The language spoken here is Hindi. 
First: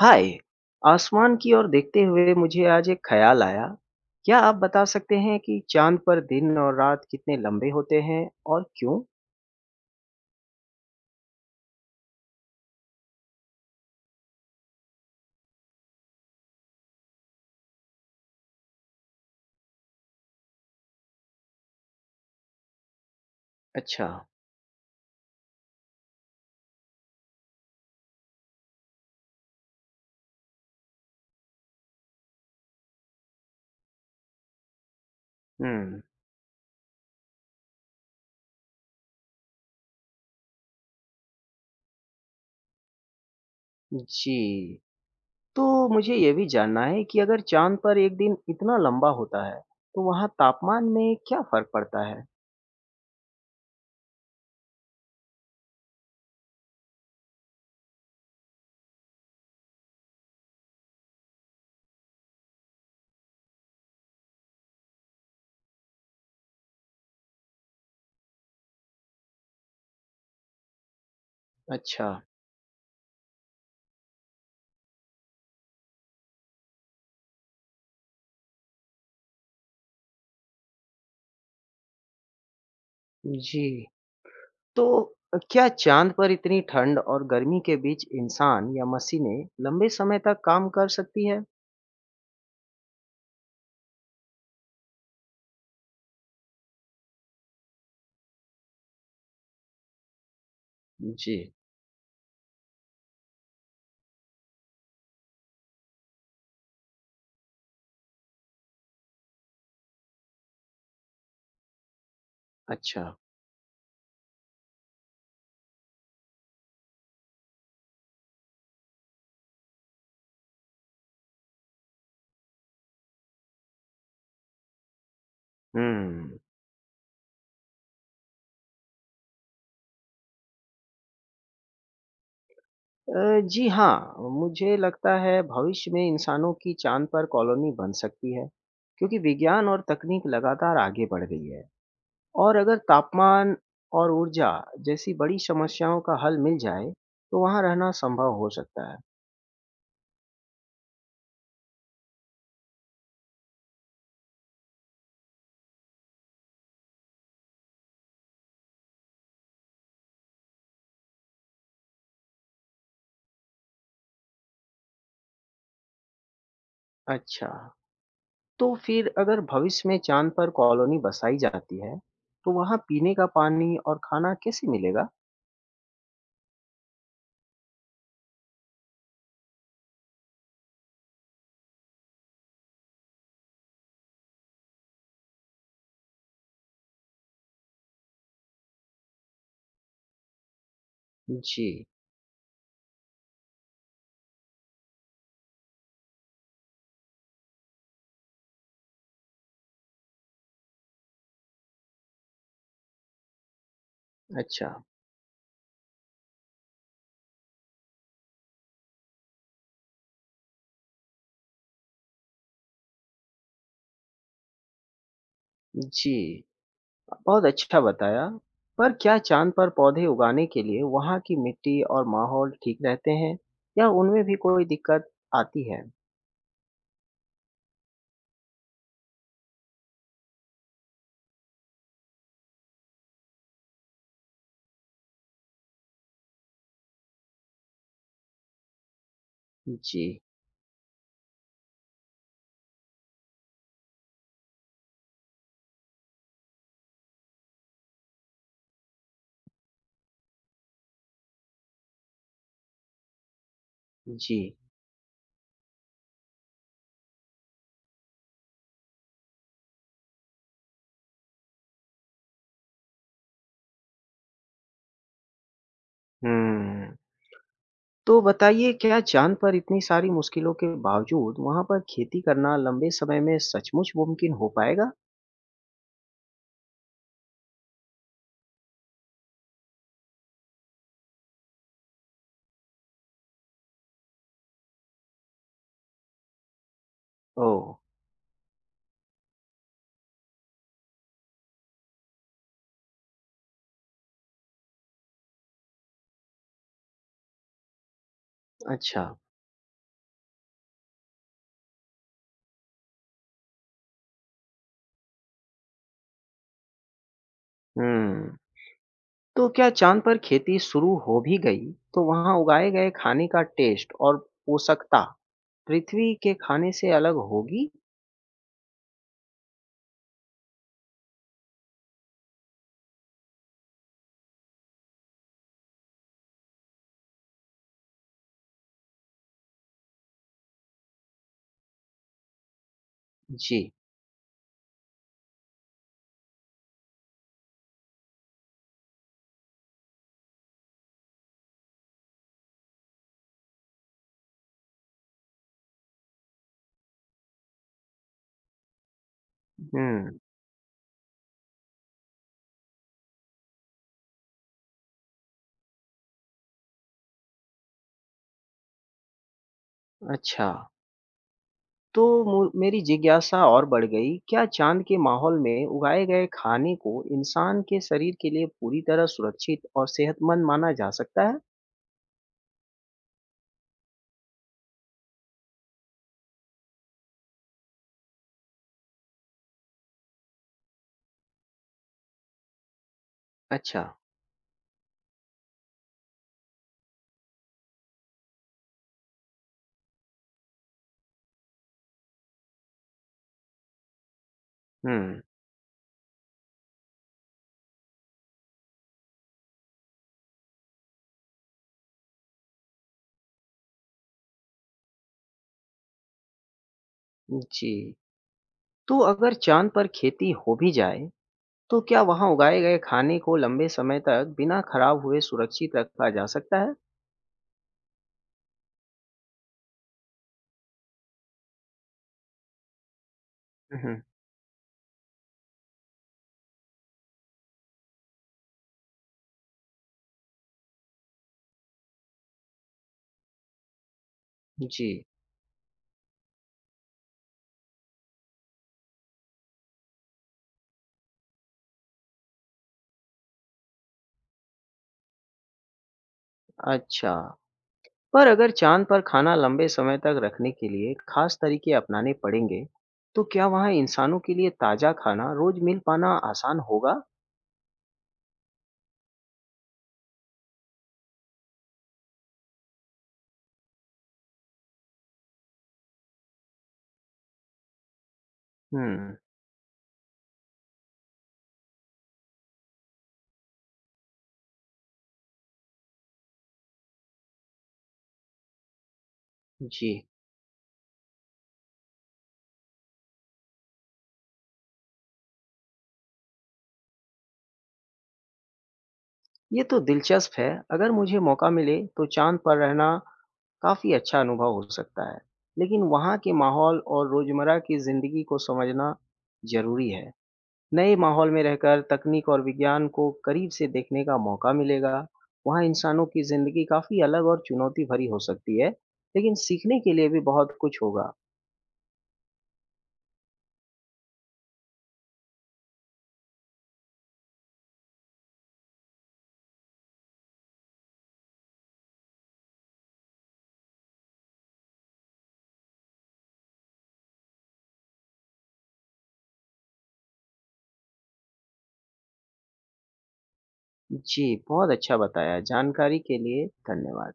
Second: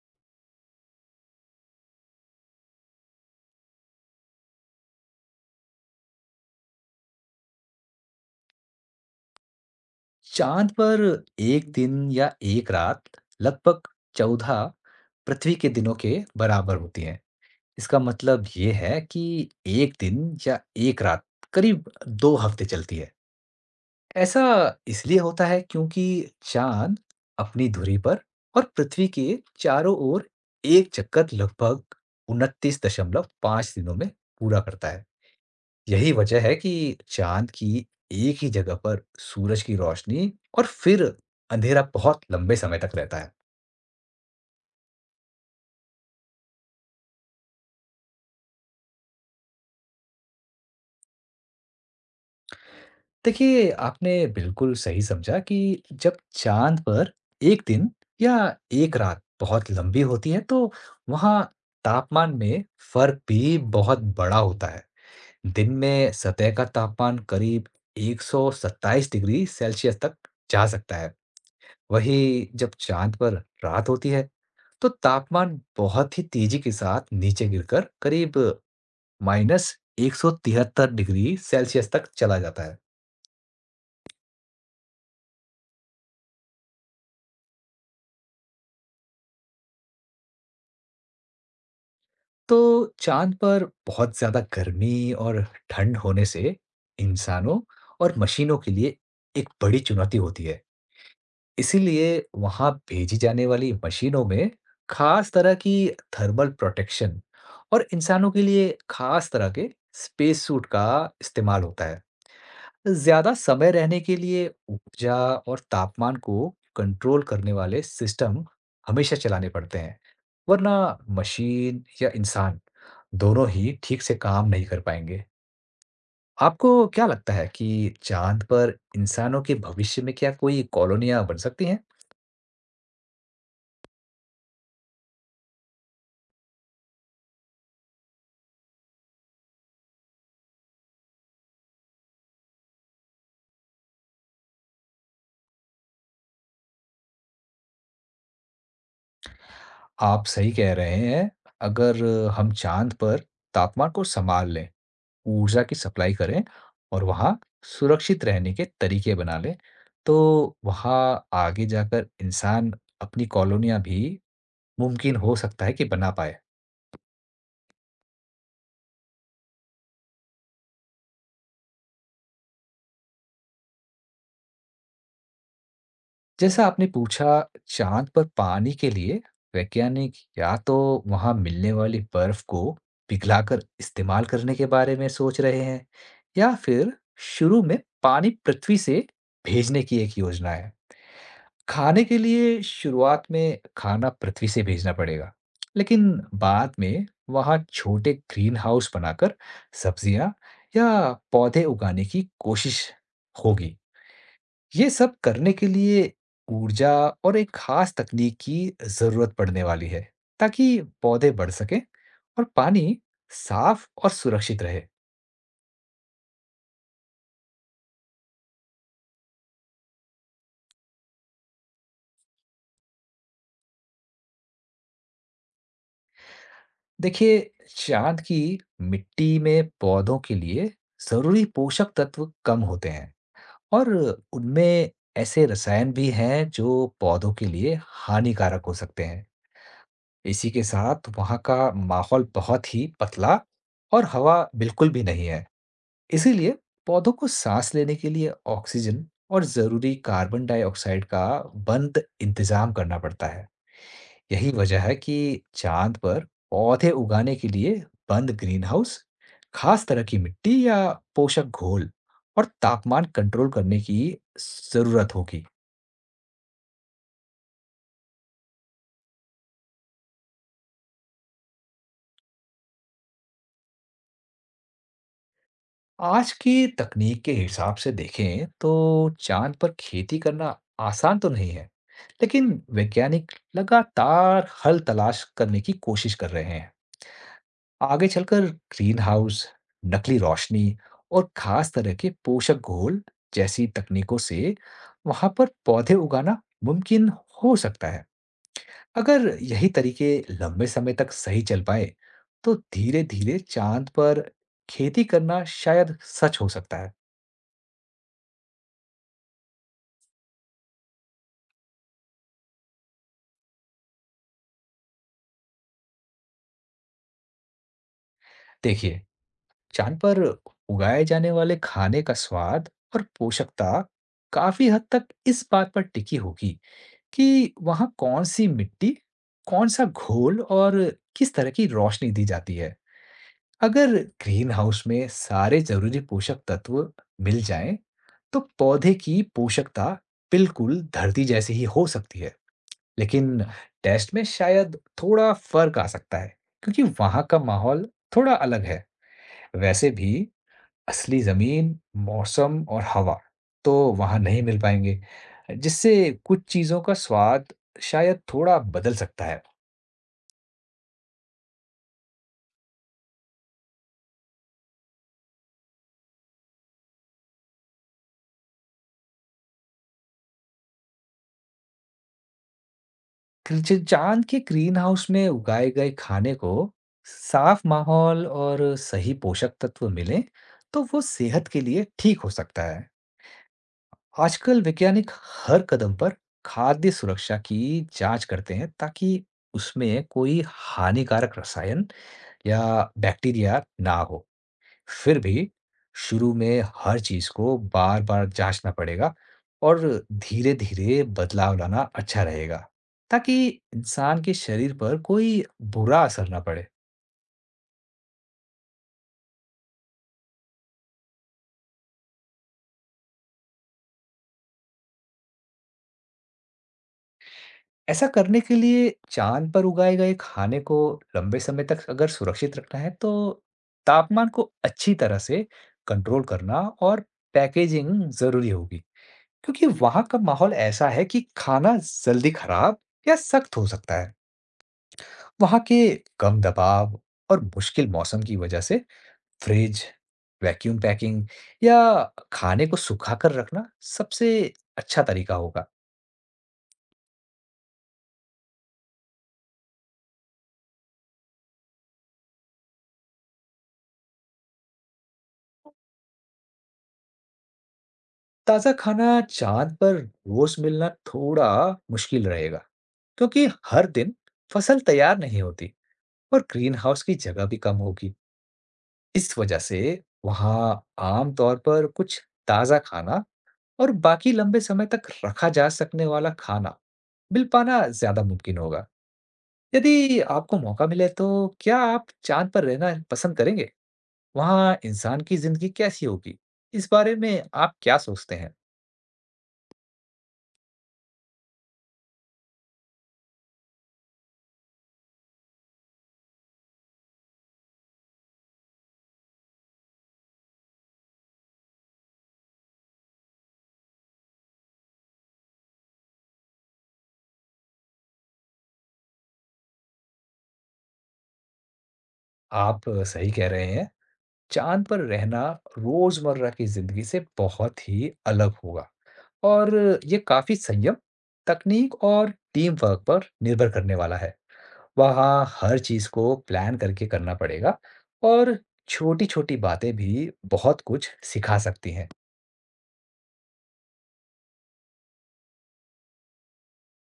हाय। आसमान की ओर देखते हुए मुझे आज एक ख्याल आया। क्या आप बता सकते हैं कि चांद पर दिन और रात कितने लंबे होते हैं और क्यों? चाँद पर 1 दिन या 1 रात लगभग 14 पृथ्वी के दिनों के बराबर होती है। इसका मतलब ये है कि 1 दिन या 1 रात करीब 2 हफ़्ते चलती है। अच्छा। ऐसा इसलिए होता है क्योंकि चाँद अपनी धुरी पर और पृथ्वी के चारों ओर एक चक्कर लगभग 29.5 दिनों में पूरा करता है। हम्म। यही वजह है कि चाँद की एक ही जगह पर सूरज की रोशनी और फिर अंधेरा बहुत लंबे समय तक रहता है। जी, तो मुझे ये भी जानना है कि अगर चांद पर एक दिन इतना लंबा होता है, तो वहाँ तापमान में क्या फर्क पड़ता है? देखिए, आपने बिल्कुल सही समझा कि जब चाँद पर 1 दिन या 1 रात बहुत लंबी होती है, तो वहाँ तापमान में फ़र्क भी बहुत बड़ा होता है। दिन में सतह का तापमान करीब 127 डिग्री सेल्सियस तक जा सकता है। अच्छा। वहीं जब चाँद पर रात होती है, तो तापमान बहुत ही तेजी के साथ नीचे गिरकर करीब माइनस 173 डिग्री सेल्सियस तक चला जाता है। जी, तो क्या चांद पर इतनी ठंड और गर्मी के बीच इंसान या मशीनें लंबे समय तक काम कर सकती है? तो चांद पर बहुत ज्यादा गर्मी और ठंड होने से इंसानों और मशीनों के लिए एक बड़ी चुनौती होती है। जी। इसीलिए वहां भेजी जाने वाली मशीनों में खास तरह की थर्मल प्रोटेक्शन और इंसानों के लिए खास तरह के स्पेस सूट का इस्तेमाल होता है। अच्छा। ज़्यादा समय रहने के लिए ऊर्जा और तापमान को कंट्रोल करने वाले सिस्टम हमेशा चलाने पड़ते हैं, वरना मशीन या इंसान दोनों ही ठीक से काम नहीं कर पाएंगे। हम्म। आपको क्या लगता है कि चांद पर इंसानों के भविष्य में क्या कोई कॉलोनियाँ बन सकती हैं? जी हाँ, मुझे लगता है भविष्य में इंसानों की चाँद पर कॉलोनी बन सकती है, क्योंकि विज्ञान और तकनीक लगातार आगे बढ़ रही है। और अगर तापमान और ऊर्जा जैसी बड़ी समस्याओं का हल मिल जाए, तो वहाँ रहना संभव हो सकता है। आप सही कह रहे हैं, अगर हम चांद पर तापमान को संभाल लें, ऊर्जा की सप्लाई करें और वहाँ सुरक्षित रहने के तरीके बना लें, तो वहाँ आगे जाकर इंसान अपनी कॉलोनियाँ भी मुमकिन हो सकता है कि बना पाए। अच्छा, तो फिर अगर भविष्य में चाँद पर कॉलोनी बसाई जाती है, तो वहाँ पीने का पानी और खाना कैसे मिलेगा? जैसा आपने पूछा, चाँद पर पानी के लिए वैज्ञानिक या तो वहाँ मिलने वाली बर्फ को पिघलाकर इस्तेमाल करने के बारे में सोच रहे हैं, या फिर शुरू में पानी पृथ्वी से भेजने की एक योजना है। जी। खाने के लिए शुरुआत में खाना पृथ्वी से भेजना पड़ेगा, लेकिन बाद में वहाँ छोटे ग्रीन हाउस बनाकर सब्जियाँ या पौधे उगाने की कोशिश होगी। अच्छा। ये सब करने के लिए ऊर्जा और एक खास तकनीक की ज़रूरत पड़ने वाली है, ताकि पौधे बढ़ सकें और पानी साफ और सुरक्षित रहे। जी। बहुत अच्छा बताया। पर क्या चाँद पर पौधे उगाने के लिए वहाँ की मिट्टी और माहौल ठीक रहते हैं या उनमें भी कोई दिक्कत आती है? देखिए, चांद की मिट्टी में पौधों के लिए ज़रूरी पोषक तत्व कम होते हैं। और उनमें ऐसे रसायन भी हैं जो पौधों के लिए हानिकारक हो सकते हैं। जी। इसी के साथ वहाँ का माहौल बहुत ही पतला और हवा बिल्कुल भी नहीं है। इसीलिए पौधों को सांस लेने के लिए ऑक्सीजन और जरूरी कार्बन डाइऑक्साइड का बंद इंतजाम करना पड़ता है। जी। यही वजह है कि चांद पर पौधे उगाने के लिए बंद ग्रीनहाउस, खास तरह की मिट्टी या पोषक घोल और तापमान कंट्रोल करने की जरूरत होगी। हुँ। तो बताइए, क्या चाँद पर इतनी सारी मुश्किलों के बावजूद वहाँ पर खेती करना लंबे समय में सचमुच मुमकिन हो पाएगा? आज की तकनीक के हिसाब से देखें तो चांद पर खेती करना आसान तो नहीं है, लेकिन वैज्ञानिक लगातार हल तलाश करने की कोशिश कर रहे हैं। ओह! आगे चलकर ग्रीन हाउस, नकली रोशनी और खास तरह के पोषक घोल जैसी तकनीकों से वहां पर पौधे उगाना मुमकिन हो सकता है। अच्छा। अगर यही तरीके लंबे समय तक सही चल पाए, तो धीरे-धीरे चांद पर खेती करना शायद सच हो सकता है। हुँ। तो क्या चाँद पर खेती शुरू हो भी गई तो वहाँ उगाए गए खाने का टेस्ट और पोषकता पृथ्वी के खाने से अलग होगी? देखिए, चांद पर उगाए जाने वाले खाने का स्वाद और पोषकता काफी हद तक इस बात पर टिकी होगी कि वहां कौन सी मिट्टी, कौन सा घोल और किस तरह की रोशनी दी जाती है। जी। अगर ग्रीन हाउस में सारे जरूरी पोषक तत्व मिल जाएं, तो पौधे की पोषकता बिल्कुल धरती जैसी ही हो सकती है, लेकिन टेस्ट में शायद थोड़ा फर्क आ सकता है, क्योंकि वहां का माहौल थोड़ा अलग है। वैसे भी हुँ। असली ज़मीन, मौसम और हवा तो वहाँ नहीं मिल पाएँगे, जिससे कुछ चीज़ों का स्वाद शायद थोड़ा बदल सकता है। अच्छा। तो मु मेरी जिज्ञासा और बढ़ गई, क्या चाँद के माहौल में उगाए गए खाने को इंसान के शरीर के लिए पूरी तरह सुरक्षित और सेहतमंद माना जा सकता है? किलचे चाँद के ग्रीन हाउस में उगाए गए खाने को साफ माहौल और सही पोषक तत्व मिलें, तो वो सेहत के लिए ठीक हो सकता है। अच्छा। आजकल वैज्ञानिक हर कदम पर खाद्य सुरक्षा की जाँच करते हैं, ताकि उसमें कोई हानिकारक रसायन या बैक्टीरिया ना हो। फिर हुँ। भी शुरू में हर चीज़ को बार-बार जाँचना पड़ेगा और धीरे-धीरे बदलाव लाना अच्छा रहेगा, ताकि इंसान के शरीर पर कोई बुरा असर ना पड़े। जी। तो अगर चाँद पर खेती हो भी जाए, तो क्या वहाँ उगाए गए खाने को लंबे समय तक बिना खराब हुए सुरक्षित रखा जा सकता है? ऐसा करने के लिए चाँद पर उगाए गए खाने को लंबे समय तक अगर सुरक्षित रखना है, तो हुँ, हुँ। तापमान को अच्छी तरह से कंट्रोल करना और पैकेजिंग ज़रूरी होगी, क्योंकि वहाँ का माहौल ऐसा है कि खाना जल्दी खराब या सख्त हो सकता है। जी। वहाँ के कम दबाव और मुश्किल मौसम की वजह से फ्रिज, वैक्यूम पैकिंग या खाने को सुखाकर रखना सबसे अच्छा तरीका होगा। अच्छा। पर अगर चाँद पर खाना लंबे समय तक रखने के लिए खास तरीके अपनाने पड़ेंगे, तो क्या वहाँ इंसानों के लिए ताज़ा खाना रोज मिल पाना आसान होगा? ताज़ा खाना चाँद पर रोज मिलना थोड़ा मुश्किल रहेगा, क्योंकि हर दिन फसल तैयार नहीं होती और ग्रीन हाउस की जगह भी कम होगी। हुँ। इस वजह से वहाँ आम तौर पर कुछ ताज़ा खाना और बाकी लंबे समय तक रखा जा सकने वाला खाना मिल पाना ज़्यादा मुमकिन होगा। जी। यदि आपको मौका मिले तो क्या आप चाँद पर रहना पसंद करेंगे? वहाँ इंसान की ज़िंदगी कैसी होगी? इस बारे में आप क्या सोचते हैं? ये तो दिलचस्प है। अगर मुझे मौका मिले तो चाँद पर रहना काफ़ी अच्छा अनुभव हो सकता है, लेकिन वहाँ के माहौल और रोजमर्रा की ज़िंदगी को समझना ज़रूरी है। नए माहौल में रहकर तकनीक और विज्ञान को करीब से देखने का मौका मिलेगा। वहाँ इंसानों की जिंदगी काफी अलग और चुनौती भरी हो सकती है, लेकिन सीखने के लिए भी बहुत कुछ होगा। आप सही कह रहे हैं, चाँद पर रहना रोज़मर्रा की ज़िंदगी से बहुत ही अलग होगा और ये काफ़ी संयम, तकनीक और टीम वर्क पर निर्भर करने वाला है। वहाँ हर चीज़ को प्लान करके करना पड़ेगा और छोटी-छोटी बातें भी बहुत कुछ सिखा सकती हैं। जी, बहुत अच्छा बताया। जानकारी के लिए धन्यवाद।